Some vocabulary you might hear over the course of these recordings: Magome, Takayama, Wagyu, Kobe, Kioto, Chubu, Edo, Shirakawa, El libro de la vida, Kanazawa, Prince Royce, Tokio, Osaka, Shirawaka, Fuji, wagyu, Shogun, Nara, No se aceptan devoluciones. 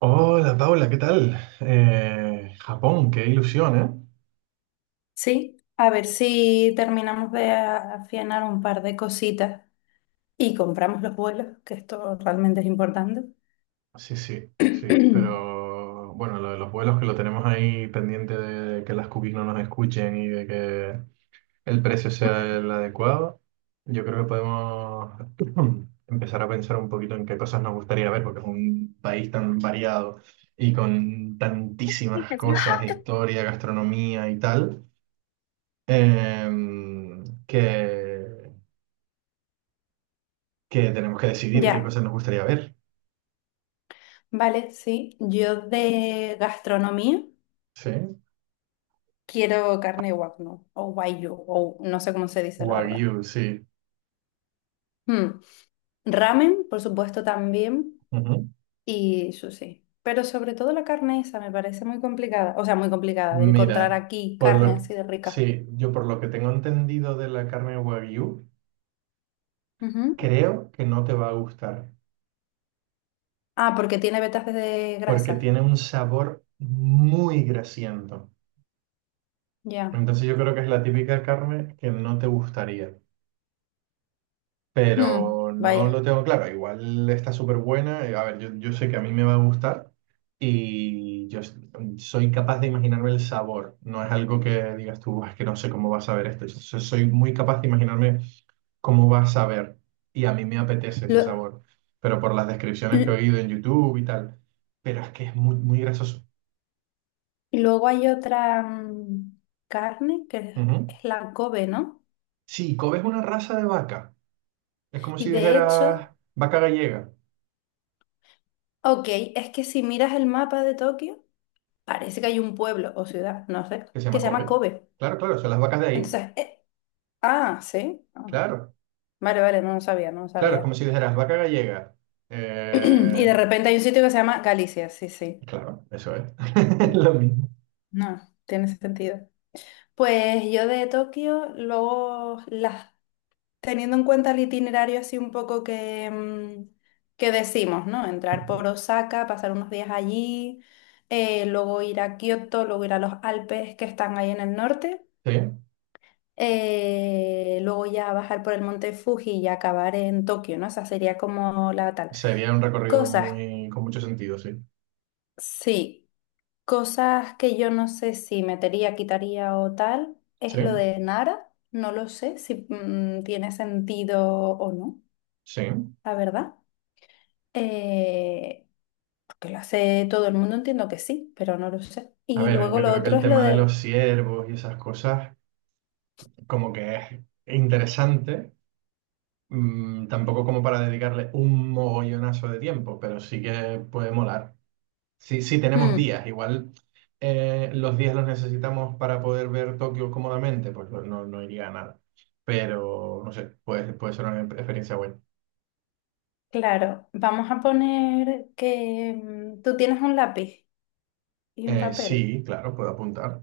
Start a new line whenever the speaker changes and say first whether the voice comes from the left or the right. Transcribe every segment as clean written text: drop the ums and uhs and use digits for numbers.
right: Hola Paula, ¿qué tal? Japón, qué ilusión, ¿eh?
left: Sí, a ver si terminamos de afianar un par de cositas y compramos los vuelos, que esto realmente es importante.
right: Sí, sí, sí, pero bueno, lo de los vuelos que lo tenemos ahí pendiente de que las cookies no nos escuchen y de que el precio sea el adecuado, yo creo que podemos empezar a pensar un poquito en qué cosas nos gustaría ver, porque es un país tan variado y con tantísimas cosas, historia, gastronomía y tal, em, que que tenemos que decidir qué
left: Ya,
right: cosas nos gustaría ver.
left: vale, sí. Yo de gastronomía
right: Sí.
left: quiero carne wagyu o wagyu o no sé cómo se dice la verdad.
right: Wagyu, sí.
left: Mm, Ramen, por supuesto, también
right: Ujú.
left: y sushi. Pero sobre todo la carne esa me parece muy complicada, o sea, muy complicada de encontrar
right: Mira,
left: aquí
right: por
left: carne
right: lo
left: así de rica.
right: sí, yo por lo que tengo entendido de la carne Wagyu,
left: Ujú.
right: creo que no te va a gustar,
left: Ah, porque tiene vetas de
right: porque
left: grasa.
right: tiene un sabor muy grasiento.
left: Ya.
right: Entonces yo creo que es la típica carne que no te gustaría.
left: Mm,
right: Pero no lo
left: vaya.
right: tengo claro. Igual está súper buena. A ver, yo sé que a mí me va a gustar y soy capaz de imaginarme el sabor. No es algo que digas tú, "Buah, es que no sé cómo va a saber esto. Soy muy capaz de imaginarme cómo va a saber y a mí me apetece ese
left: Lo-
right: sabor, pero por las descripciones que he
left: l-
right: oído en YouTube y tal. Pero es que es muy, muy grasoso.
left: y luego hay otra carne que es
right: Ujú.
left: es la Kobe, ¿no?
right: Sí, Kobe es una raza de vaca. Es como
left: Y
right: si
left: de
right: dijeras
left: hecho,
right: vaca gallega,
left: ok, es que si miras el mapa de Tokio, parece que hay un pueblo o ciudad, no sé,
right: que se
left: que
right: llama
left: se llama
right: Kobe.
left: Kobe.
right: Claro, claro, son las vacas de ahí.
left: Entonces, ah, sí. Ah,
right: Claro.
left: vale, vale, no lo sabía, no lo
right: Claro, es
left: sabía.
right: como si dijeras vaca gallega.
left: Y
right: Eh,
left: de repente hay un sitio que se llama Galicia, sí, sí.
right: claro, eso es. Lo mismo.
left: No, tiene sentido. Pues yo de Tokio, luego las. Teniendo en cuenta el itinerario así un poco que, que decimos, ¿no? Entrar por Osaka, pasar unos días allí, luego ir a Kioto, luego ir a los Alpes que están ahí en el norte,
right: Sí,
left: luego ya bajar por el monte Fuji y acabar en Tokio, ¿no? Esa sería como la tal.
right: sería un recorrido
left: Cosas,
right: con mucho sentido, sí.
left: sí, cosas que yo no sé si metería, quitaría o tal,
right: Sí,
left: es lo de Nara, no lo sé si tiene sentido o no,
right: sí.
left: la verdad. Eh, porque lo hace todo el mundo, entiendo que sí, pero no lo sé.
right: A
left: Y
right: ver,
left: luego
right: yo
left: lo
right: creo que
left: otro
right: el
left: es lo
right: tema de
left: de,
right: los ciervos y esas cosas, como que es interesante, tampoco como para dedicarle un mogollonazo de tiempo, pero sí que puede molar. Sí, sí, tenemos
left: mm,
right: días. Igual los días los necesitamos para poder ver Tokio cómodamente, pues no, no no iría a nada. Pero no sé, puede ser una experiencia buena.
left: claro, vamos a poner que tú tienes un lápiz y un papel.
right: Sí, claro, puedo apuntar.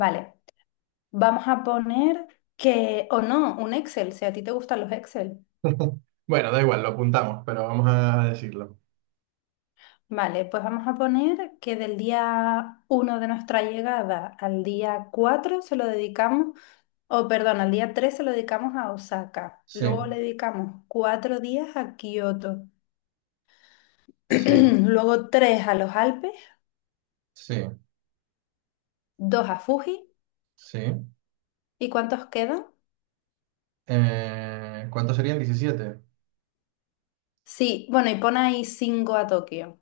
left: Vale, vamos a poner que, o no, un Excel, si a ti te gustan los Excel.
right: Bueno, da igual, lo apuntamos, pero vamos a decirlo.
left: Vale, pues vamos a poner que del día uno de nuestra llegada al día 4 se lo dedicamos o perdón, al día 3 se lo dedicamos a Osaka.
right: Sí,
left: Luego le dedicamos cuatro días a Kioto.
right: sí,
left: Luego tres a los Alpes,
right: sí,
left: dos a Fuji.
right: sí.
left: ¿Y cuántos quedan?
right: ¿Cuántos serían? 17.
left: Sí, bueno, y pon ahí cinco a Tokio.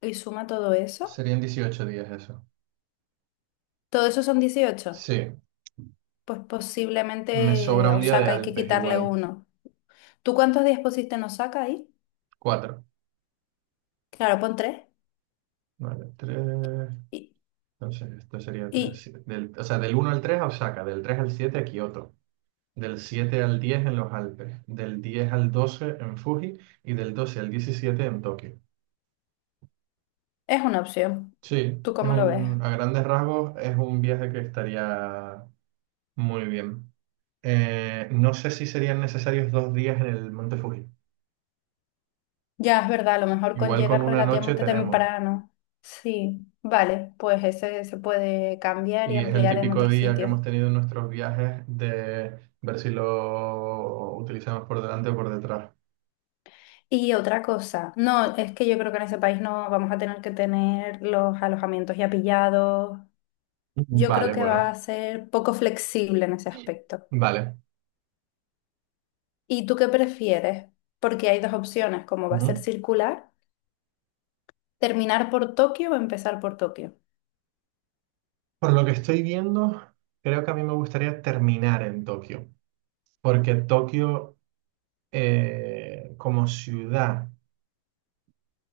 left: Y suma todo eso.
right: Serían 18 días eso.
left: ¿Todo eso son dieciocho?
right: Sí,
left: Pues
right: me
left: posiblemente
right: sobra
left: a
right: un día de
left: Osaka hay que
right: Alpes
left: quitarle
right: igual.
left: uno. ¿Tú cuántos días pusiste en Osaka ahí?
right: Cuatro.
left: Claro, pon tres.
right: Vale, tres.
left: Y,
right: Entonces, esto sería
left: y
right: 3 del, o sea, del uno al 3 a Osaka, del 3 al 7 a Kioto, del 7 al 10 en los Alpes, del 10 al 12 en Fuji y del 12 al 17 en Tokio.
left: es una opción.
right: Sí,
left: ¿Tú cómo lo ves?
right: a grandes rasgos es un viaje que estaría muy bien. No sé si serían necesarios 2 días en el Monte Fuji.
left: Ya, es verdad, a lo mejor con
right: Igual con
left: llegar
right: una noche
left: relativamente
right: tenemos.
left: temprano. Sí, vale, pues ese se puede cambiar y
right: Y es el
left: ampliar en
right: típico
left: otro
right: día que hemos
left: sitio.
right: tenido en nuestros viajes de ver si lo utilizamos por delante o por detrás.
left: Y otra cosa, no, es que yo creo que en ese país no vamos a tener que tener los alojamientos ya pillados. Yo creo
right: Vale,
left: que va
right: bueno.
left: a ser poco flexible en ese aspecto.
right: Vale.
left: ¿Y tú qué prefieres? Porque hay dos opciones, como va a ser
right: Ujú.
left: circular, terminar por Tokio o empezar por Tokio.
right: Por lo que estoy viendo, creo que a mí me gustaría terminar en Tokio, porque Tokio como ciudad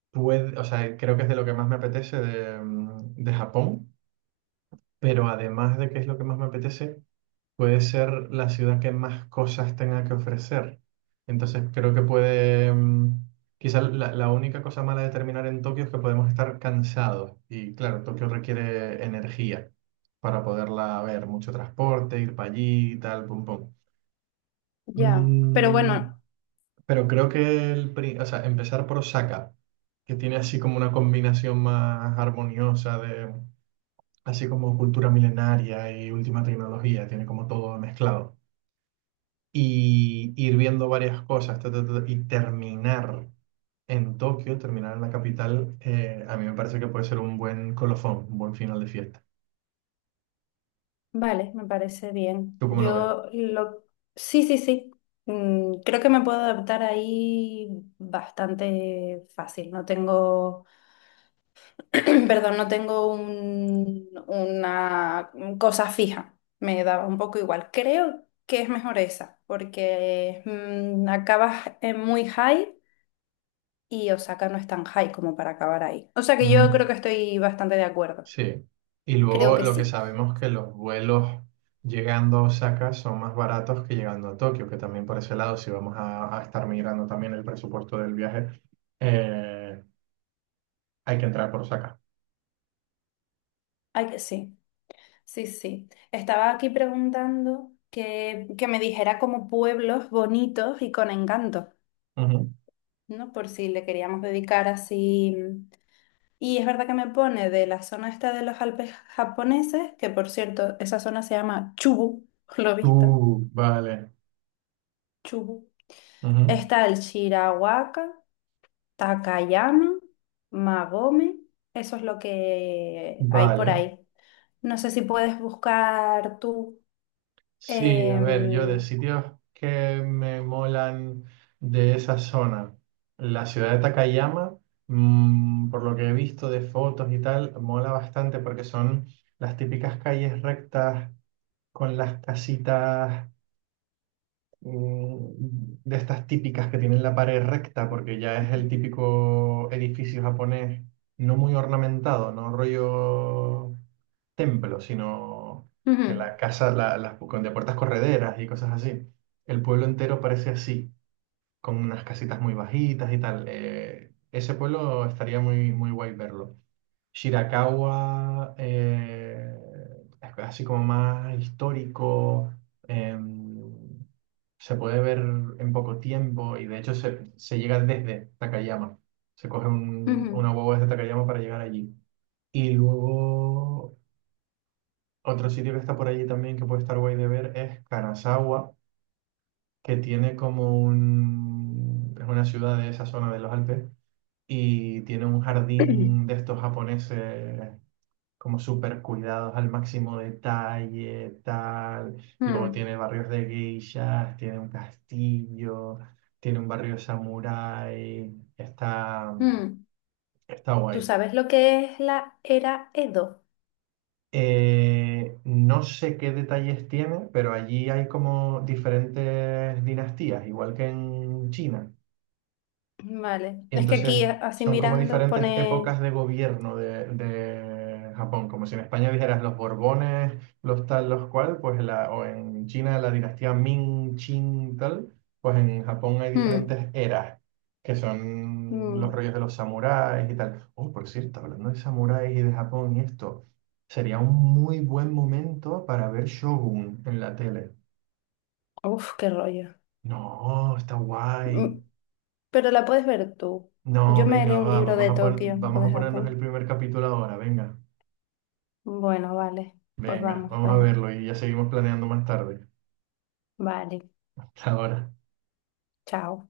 right: puede, o sea, creo que es de lo que más me apetece de Japón, pero además de que es lo que más me apetece, puede ser la ciudad que más cosas tenga que ofrecer. Entonces creo que quizá la única cosa mala de terminar en Tokio es que podemos estar cansados. Y claro, Tokio requiere energía para poderla ver, mucho transporte, ir para allí, y tal, pum, pum.
left: Ya, pero
right: Mm,
left: bueno,
right: pero creo que o sea, empezar por Osaka, que tiene así como una combinación más armoniosa de, así como cultura milenaria y última tecnología, tiene como todo mezclado. Y ir viendo varias cosas ta, ta, ta, y terminar en Tokio, terminar en la capital, a mí me parece que puede ser un buen colofón, un buen final de fiesta.
left: vale, me parece bien.
right: ¿Tú cómo lo ves?
left: Yo lo... Sí, sí, sí. Creo que me puedo adaptar ahí bastante fácil. No tengo... Perdón, no tengo una cosa fija. Me daba un poco igual. Creo que es mejor esa, porque acabas en muy high y Osaka no es tan high como para acabar ahí. O sea que yo
right: Ujú.
left: creo que estoy bastante de acuerdo.
right: Sí. Y
left: Creo
right: luego
left: que
right: lo que
left: sí.
right: sabemos que los vuelos llegando a Osaka son más baratos que llegando a Tokio, que también por ese lado, si vamos a estar migrando también el presupuesto del viaje, eh, hay que entrar por Osaka.
left: Ay, que sí. Sí, sí. Estaba aquí preguntando que me dijera como pueblos bonitos y con encanto,
right: Ujú.
left: ¿no? Por si le queríamos dedicar así. Y es verdad que me pone de la zona esta de los Alpes japoneses, que por cierto, esa zona se llama Chubu, lo he visto,
right: Vale.
left: Chubu.
right: Ujú.
left: Está el Shirawaka, Takayama, Magome, eso es lo que hay por
right: Vale.
left: ahí. No sé si puedes buscar tú.
right: Sí, a ver, yo de
left: em,
right: sitios que me molan de esa zona, la ciudad de Takayama, por lo que he visto de fotos y tal, mola bastante porque son las típicas calles rectas con las casitas de estas típicas que tienen la pared recta, porque ya es el típico edificio japonés, no muy ornamentado, no rollo templo, sino que
left: Ujú.
right: la casa, la- las con de puertas correderas y cosas así. El pueblo entero parece así, con unas casitas muy bajitas y tal. Ese pueblo estaría muy, muy guay verlo. Shirakawa, así como más histórico, em, se puede ver en poco tiempo y de hecho se llega desde Takayama. Se coge
left: ujú,
right: una guagua desde Takayama para llegar allí. Y luego otro sitio que está por allí también que puede estar guay de ver es Kanazawa, que tiene como un... es una ciudad de esa zona de los Alpes y tiene un jardín de estos japoneses como súper cuidados al máximo detalle, tal. Luego
left: mm,
right: tiene barrios de geishas, tiene un castillo, tiene un barrio samurái. Está,
left: mm.
right: está
left: ¿Tú
right: guay.
left: sabes lo que es la era Edo?
right: No sé qué detalles tiene, pero allí hay como diferentes dinastías, igual que en China.
left: Vale,
right: Y
left: es que aquí
right: entonces
left: así
right: son como
left: mirando
right: diferentes
left: pone...
right: épocas de gobierno de Japón, como si en España dijeras los Borbones, los tal, los cual, pues la, o en China la dinastía Ming, Qing, tal, pues en Japón hay
left: Mm.
right: diferentes eras, que son los
left: Mm.
right: rollos de los samuráis y tal. Oh, por cierto, hablando de samuráis y de Japón y esto, sería un muy buen momento para ver Shogun en la tele.
left: Uf, qué rollo.
right: No, está guay.
left: Mm. Pero la puedes ver tú.
right: No,
left: Yo me
right: venga,
left: leo un
right: va,
left: libro
right: vamos
left: de
right: a
left: Tokio o
right: vamos a
left: de
right: ponernos el
left: Japón.
right: primer capítulo ahora, venga,
left: Bueno, vale. Pues
right: venga,
left: vamos,
right: vamos a
left: venga.
right: verlo y ya seguimos planeando más tarde.
left: Vale.
right: Hasta ahora.
left: Chao.